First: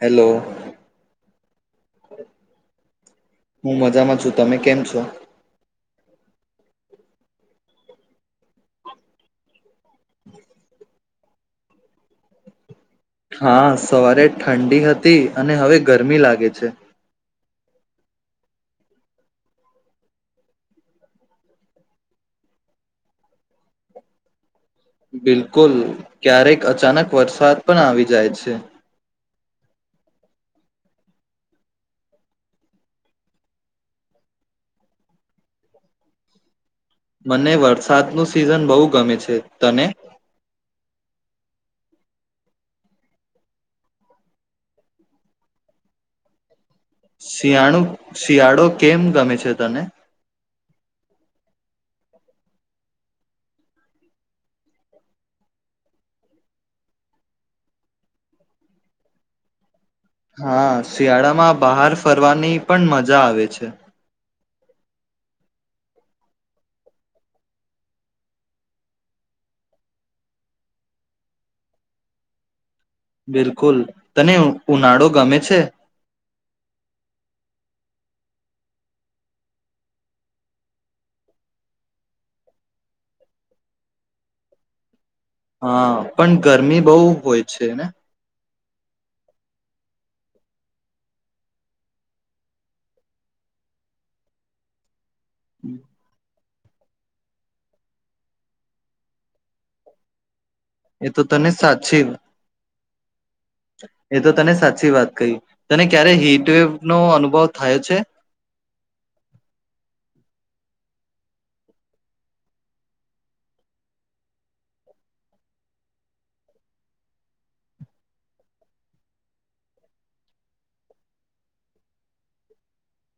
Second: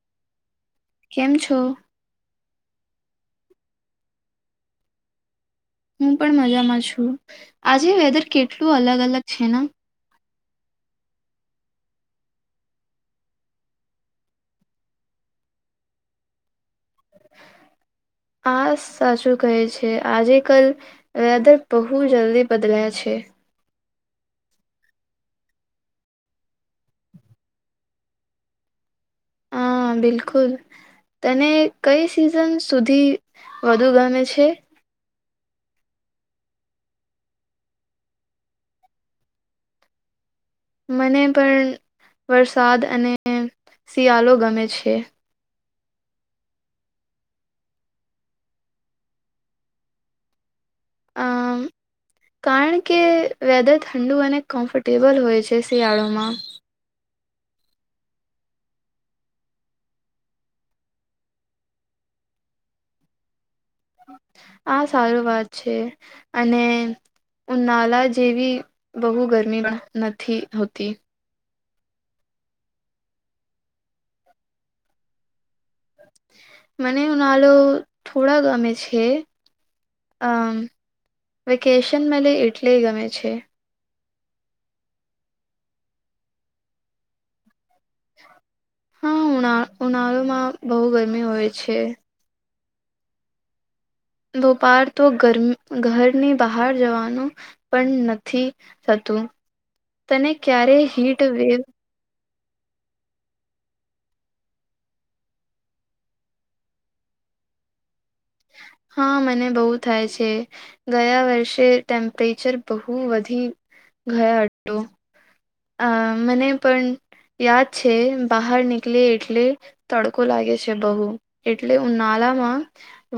Hello. કેમ છો? હું મજામાં છું. તમે કેમ છો? હુ પણ મજામાં છું આજે વેધર કેટલું અલગ અલગ છે ન. હમ હા સવારે ઠંડી હતી અને હવે ગરમી લાગે છે. આ સાચું કહે છે. આજે કલ વેધર બહુ જલ્દી બદલાયા છે. બિલકુલ ક્યારેક અચાનક વરસાદ પણ આવી જાય છે. હા બિલકુલ તને કઈ સિઝન સુધી વધુ ગમે છે? મને વરસાદ નું સિઝન બહુ ગમે છે તને? મને પલ વરસાદ અને શિયાલો ગમે છે. શિયાળુ શિયાળો કેમ ગમે છે તને. અમ કારણ કે વેધર ઠંડુ અને કમ્ફર્ટેબલ હોય છે શિયાળોમાં. હા શિયાળામાં બહાર ફરવાની પણ મજા આવે છે. આ સારું વાત છે અને ઉનાલા જેવી બહુ ગરમી નથી હોતી. બિલકુલ તને ઉનાળો ગમે છે? મને ઉનાલો થોડા ગમે છે, અમ વેકેશન મલે એટલે ગમે છે. હા પણ ગરમી બહુ હોય છે ને. હા ઉના ઉનાળો માં બહુ ગરમી હોય છે. દોપાર તો ગરમ ઘરની પહાર જવાનું પણ નથી થતું તને ક્યારે એ તો હીટ તને વેવ સાચે એ તો તને સાચી વાત કહી. તને ક્યારે હીટવેવ નો અનુભવ થયો છે? હા મને બહુ થાય છે ગયા વર્ષે ટેમ્પરેચર બહું વધી ગયા હતું. અ મને પણ યાદ છે બહાર નીકલે એટલે તડકો લાગે છે બહુ એટલે ઉનાલામાં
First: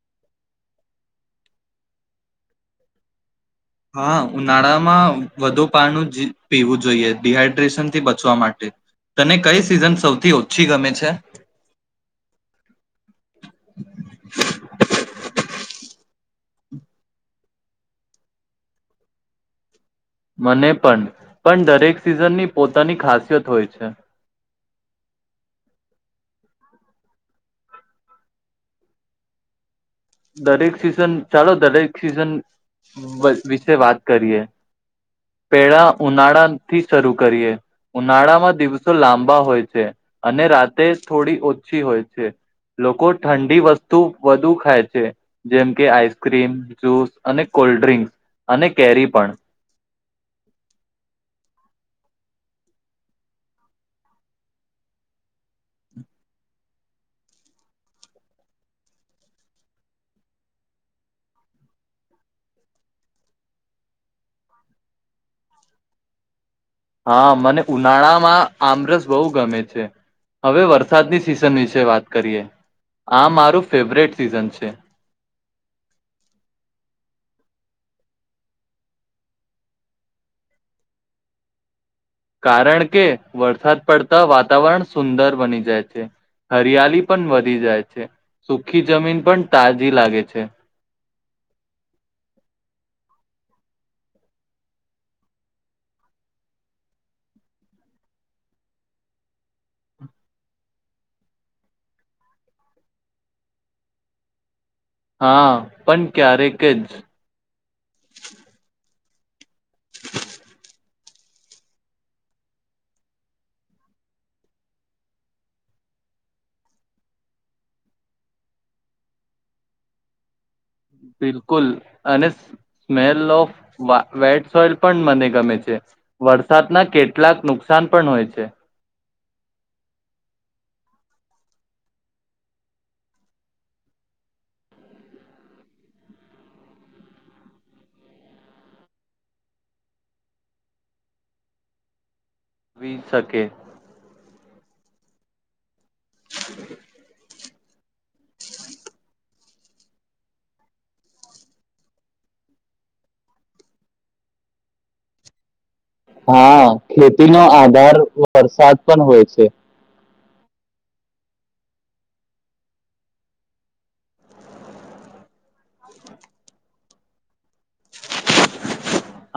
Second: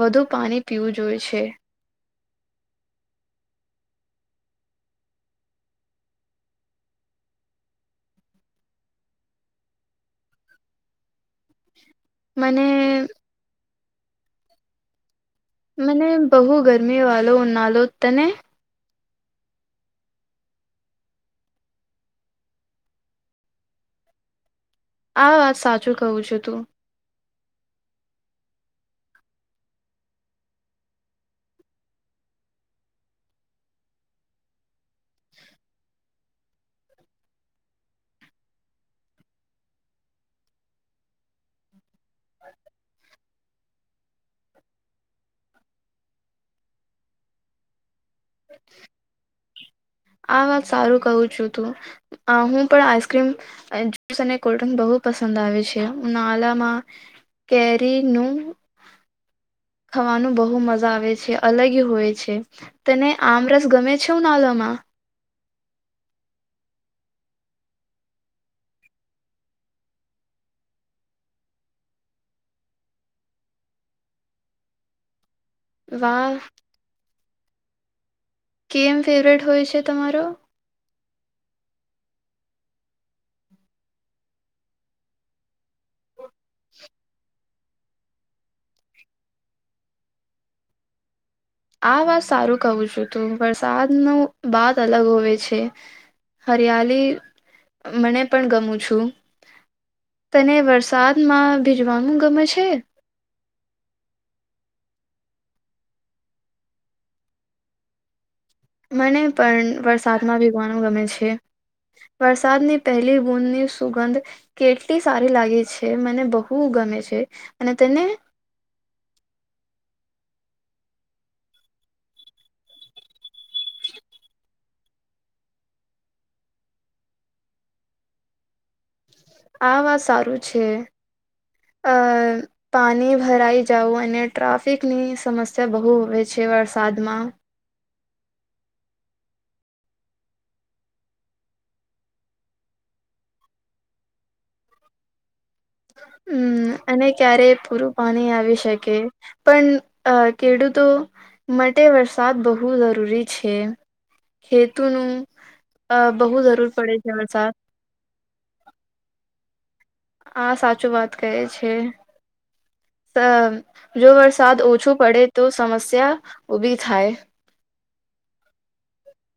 વધુ પાણી પીવું જોએ છે. હા ઉનાળામાં વધુ પાનું જ પીવું જોઈએ ડિહાઈડ્રેશનથી બચવા માટે તને કઈ સિઝન સૌથી ઓછી ગમે છે? મને [inaudible] મને બહુ ગરમી વાલો ઉનાલો તને? મને પણ પણ દરેક સિઝનની પોતાની ખાસિયત હોય છે. આ વાત સાચું કહું છું તું. દરેક સિઝન ચાલો દરેક સિઝન બ વિશે વાત કરીએ. પેળા ઉનાળા થી શરૂ કરીએ. ઉનાળામાં દિવસો લાંબા હોય છે, અને રાતે થોડી ઓછી હોય છે લોકો ઠંડી વસ્તુ વધુ ખાય. છે જેમ કે આઈસ્ક્રીમ, જુસ અને કોલ્ડ ડ્રિંક્સ. અને કેરી પણ. આ વાત સારું કહું છું તું આ હું પણ આઈસ્ક્રીમ જુસ અને કોલ્ડ ડ્રિંક બહુ પસંદ આવે છે. ઉનાલામાં કેરીનું ખાવાનું બહુ મજા આવે છે, અલગ હોય છે. તને આમરસ ગમે છે ઉનાલામાં? હા મને ઉનાળામાં આમરસ બહુ ગમે છે. હવે વરસાદની સિઝન વિશે વાત કરીએ, આ મારું ફેવરેટ સિઝન છે વાહ. કેમ ફેવરેટ હોય છે તમારો? કારણ કે વરસાદ પડતા વાતાવરણ સુંદર બની જાય છે. હરિયાળ પણ વધી જાય છે, સુખી જમીન પણ તાજી લાગે છે. આ વાત સારું કહું છું તું વરસાદ ન બાત અલગ હોવે છે હરિયાળ મને પણ ગમું છું, તને વરસાદમાં ભીજવાનું ગમે છે? હા પણ ક્યારેક જ. મને પણ વરસાદમાં ભીગવાનું ગમે છે. વરસાદની પહેલી બૂદની સુગંધ કેટલી સારી લાગી છે મને બહુ ગમે છે અને તને? બિલકુલ અને સ્મેલ ઓફ વેટ સોઇલ પણ મને ગમે છે, વરસાદના કેટલાક નુકસાન પણ હોય છે. આ વાત સારું છે અ પાણી ભરાઈ જવ અને ટ્રાફિકની સમસ્યા બહુ હ છે વરસાદમાં. વિ શકે. હમ્મ અને ક્યારે. પૂરું પાણી આવી શકે પણ ખેડૂતો માટે વરસાદ બહુ જરૂરી છે, ખેતુનું. અ, બહુ હા જરૂર પડે છે ખેતીનો વરસાદ આધાર વરસાદ પણ હોય છે. આ સાચું વાત કહે છે, જો વરસાદ ઓછું પડે તો સમસ્યા ઉભી થાય.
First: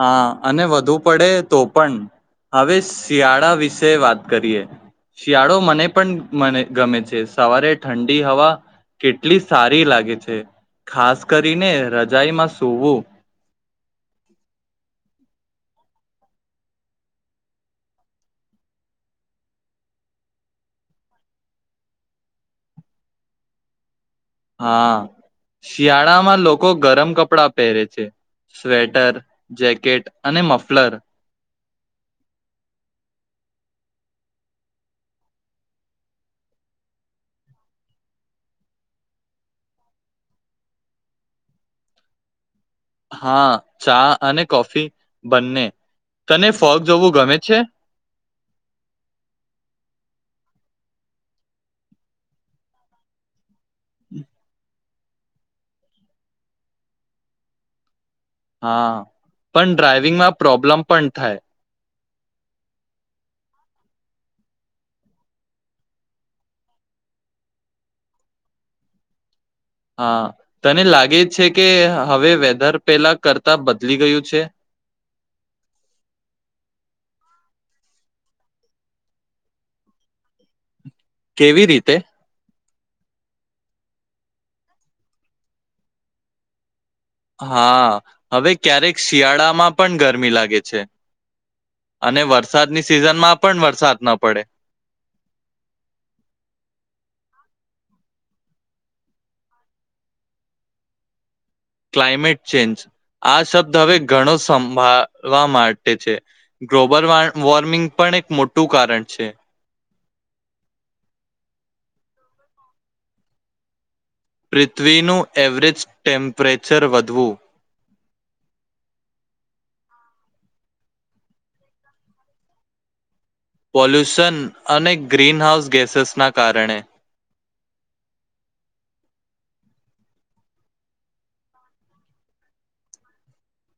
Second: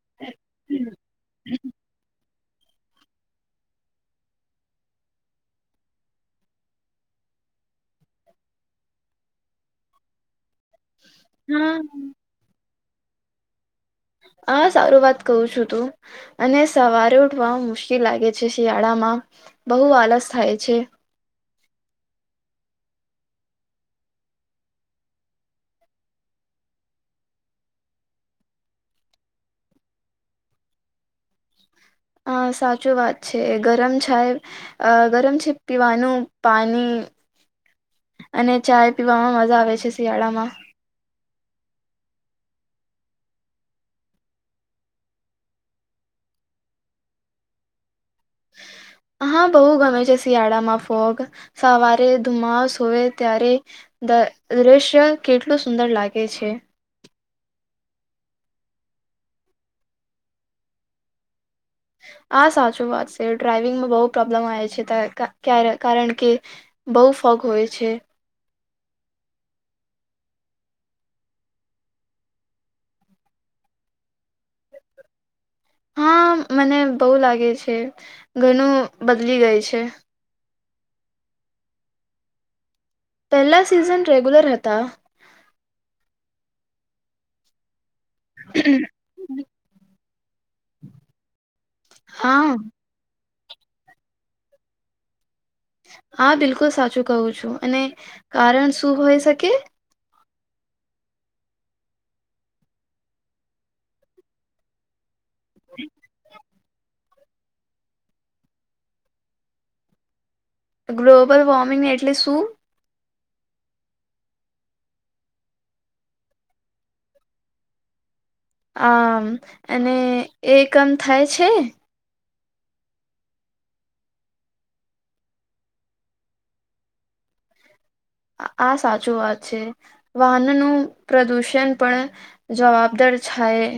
હા અને વધુ પડે તો પણ. હવે શિયાળા વિશે વાત કરીએ. શિયાળો મને પણ મને ગમે છે સવારે ઠંડી હવા કેટલી સારી લાગે છે. ખાસ કરીને હા રજાઈમાં શ [unintelligible] આ સારું વાત કહું છો તું, અને સવારે ઉઠવા મુશ્કિલ લાગે છે શિયાળામાં, બહુ આલસ થાય છે. હા શિયાળામાં લોકો ગરમ કપડા પહેરે છે, સ્વેટર, જેકેટ અને મફલર હા સાચું વાત છે. ગરમ છાય અહ ગરમ છે પીવાનું પાણી અને ચાય પીવામાં મજા આવે છે શિયાળામાં. હા ચા અને કોફી બંને. તને ફોગ જોવું ગમે છે? હા બહું ગમે છે શિયાળામાં ફોગ. સવારે ધુમાસ હોય ત્યારે દ રેશ [unintelligible] કેટલું સુંદર લાગે છે. હા પણ ડ્રાઈવિંગમાં પ્રોબ્લેમ પણ થાય. આ સાચું વાત સે. ડ્રાઈવિંગમાં બહુ પ્રોબ્લેમ આવે છે, તા કા ક્યા કારણ કે બહુ ફોગ હોયે છે. હા તને લાગે છે કે હવે વેધર પેલા કરતા બદલી ગયું છે? હા મને બહુ લાગે છે, ઘણું બદલી ગયું છે. કેવી રીતે? પહેલા સિઝન રેગ્યુલર હતા. હા. હવે ક્યારેક શિયાળામાં પણ ગરમી લાગે છે, અને હા વરસાદની સિઝનમાં પણ વરસાદ ન પડે. હા બિલકુલ સાચું કવું છું અને કારણ શું હોય શકે? Climate change. આ શબ્દ હવે ઘણો સંભા વા માટે છે. ગ્લોબલ વો વોર્મિંગ પણ એક મોટું કારણ છે. ગ્લોબલ વોર્મિંગ એટલે શું? પૃથ્વીનું એવરેજ ટેમ્પરેચર વધવું. આમ અને એમ થાય છે. પોલ્યુશન અને ગ્રીનહાઉસ ગેસેસના કારણે. આ સાચું વાત છે, વાહનનું પ્રદુષણ પણ જવાબદાર છાય.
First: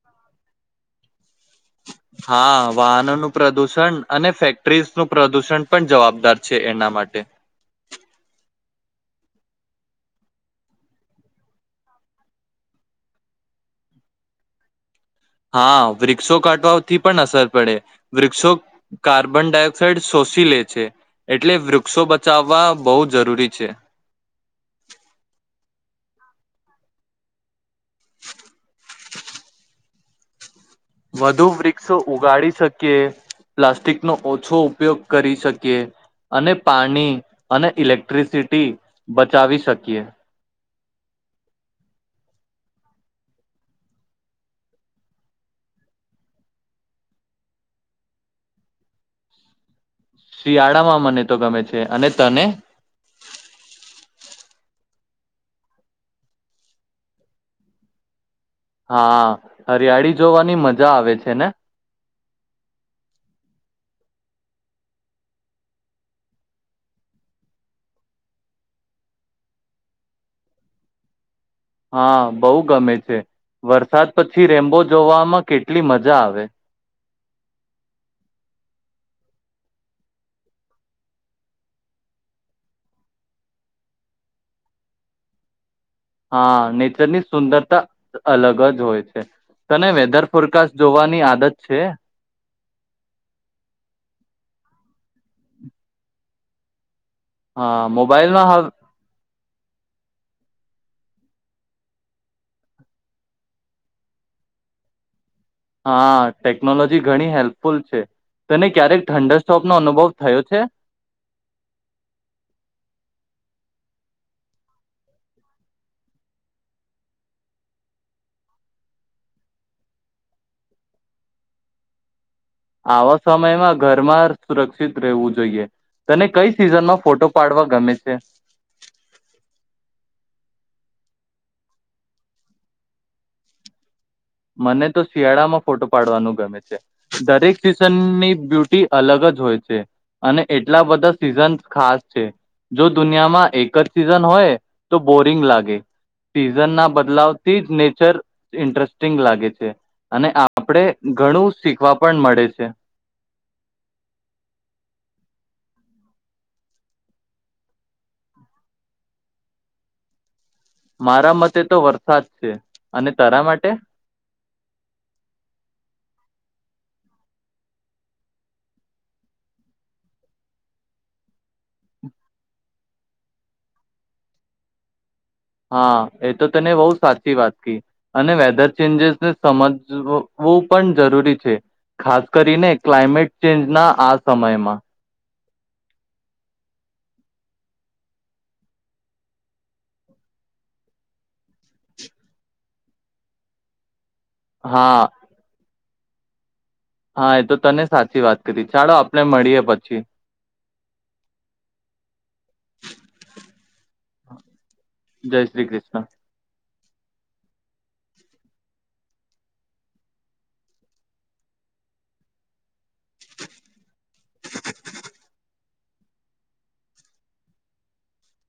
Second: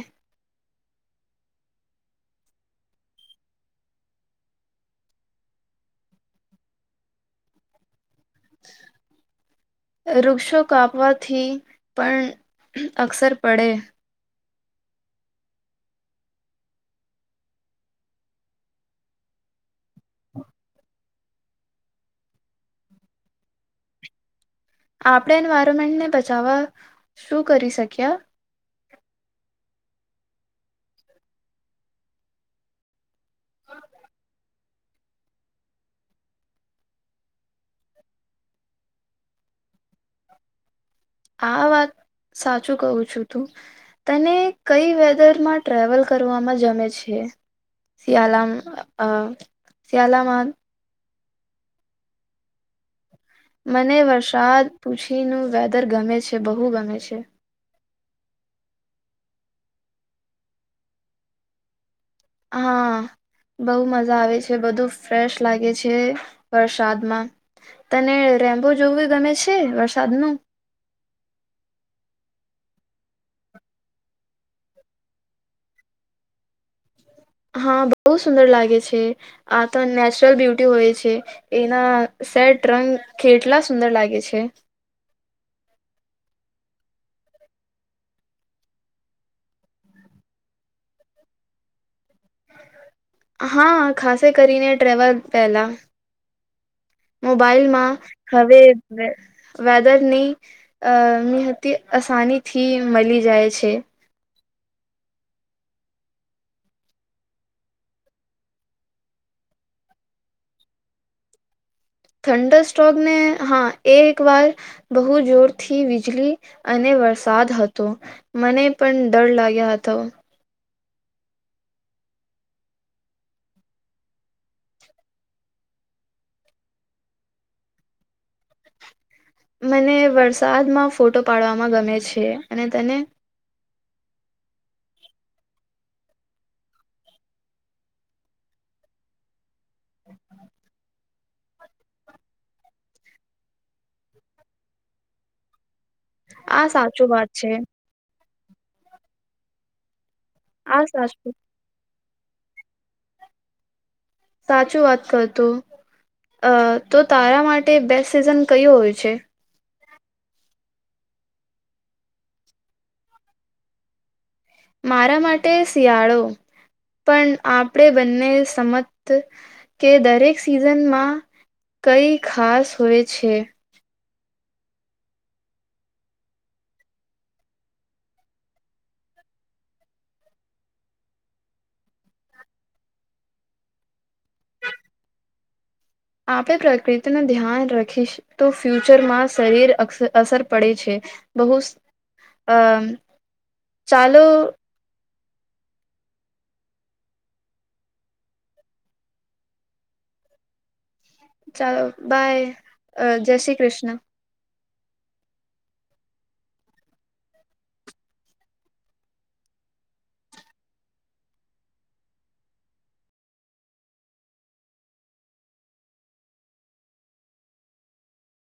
હા વાહનોનું પ્રદુષણ અને ફેક્ટરીઝ નું પ્રદુષણ પણ જવાબદાર છે એના માટે. વૃક્ષો કાપવાથી પણ અક્ષર પડે. હા વૃક્ષો કાટવાથી પણ અસર પડે વૃક્ષો કાર્બન ડાયોક્ સાઈડ શોષી લે છે. એટલે વૃક્ષો બચાવવા બહુ જરૂરી છે. આપણે એન્વાયરમેન્ટને બચાવવા શું કરી શક્યા? વધુ વૃક્ષો ઉગાડી શકીએ, પ્લાસ્ટિકનો ઓછો ઉપયોગ કરી શકીએ અને પાણી અને ઇલેક્ટ્રિસિટી બચાવી શકીએ. આ વાત સાચું કહું છું તું તને કઈ વેધરમાં ટ્રાવલ કરવામાં જમે છે શિયાળામાં અ શિયાળામાં મને તો ગમે છે અને તને? મને વરસાદ પૂછીનું વેધર ગમે છે, બહુ ગમે છે. હા હરિયાળી જોવાની મજા આવે છે ને? હા બઉ મજા આવે છે બધું ફ્રેશ લાગે છે વરસાદમાં, તને રેમ્બો જોવું ગમે છે વરસાદનું? હા બહ ગમે છે, વરસાદ પછી રેમ્બો જોવામાં કેટલી મજા આવે. હા બહ સુંદર લાગે છે આ તો નેચરલ બ્યુટી હોય છે, એના સેટ રંગ કેટલા સુંદર લાગે છે. હા નેચરની સુંદરતા અલગ જ હોય છે તને વેધર ફોરકાસ્ટ જોવાની આદત છે? હા ખાસ કરીને ટ્રેવલ પહેલા. હા મોબાઈલમાં મોબાઈલમાં હવે વેધરની અહ [unintelligible] આસાની થી મળી જાય છે. હા ટેકનોલોજી ઘણી હેલ્પફુલ છે. તને ક્યારેક ઠંડક સોપનો અનુભવ થયો છે? થઠંડર સ્ટોરને, હા એ એક વાર બહુ જોરથી વીજલી અને વરસાદ હતો. મને પણ ડર લાગ્યો હતો. આવા સમયમાં ઘરમાં સુરક્ષિત રહેવું જોઈએ, તને કઈ સિઝનમાં ફોટો પાડવા ગમે છે? સાદમાં ફોટો પાડવામાં ગમે છે. અને તને? મને તો શિયાળામાં ફોટો પાડવાનું ગમે છે. દરેક સિઝનની બ્યુટી અલગ જ હોય છે. છે અને એટલા બધા સીઝન ખાસ છે. જો દુનિયામાં એક જ સીઝન હોય તો બોરિંગ લાગે. આ સિઝન ના સાચું બદલાવ વાત છે થી જ નેચર ઈન્ટરસ્ટ સિંગ લાગે છે. અને આ આપડે સાચું ઘણું શીખવા પણ મળે છે. [unintelligible] સાચું વાત કરતું. અહ તો તારા માટે બેસ્ટ સિઝન કયું હોય છે? મારા મતે તો વરસાદ છે. અને તારા માટે? મારા માટે શિયાળો, પણ આપણે બંને સમત કે દરેક સિઝનમાં કંઈ ખાસ હોય છે. હા એ તો તને બહુ સાચી વાત કી અને વેધર ચેન્જિસને સમજવુંવુંપણ જરૂરી છે. ખાસ કરીને ક્લાયમેટ ચેન્જના આ સમયમાં. આપે પ્રકૃતિ નો ધ્યાન રાખીશ તો ફ્યુચરમાં શરીર અસ અસર પડે છે. બહુસ અહ સા હા. હા એ તો તને સાચી વાત કરી. ચાલો આપણે મળીએ પછી. ચાલો બાય જય શ્રી કૃષ્ણ. જય શ્રી કૃષ્ણ.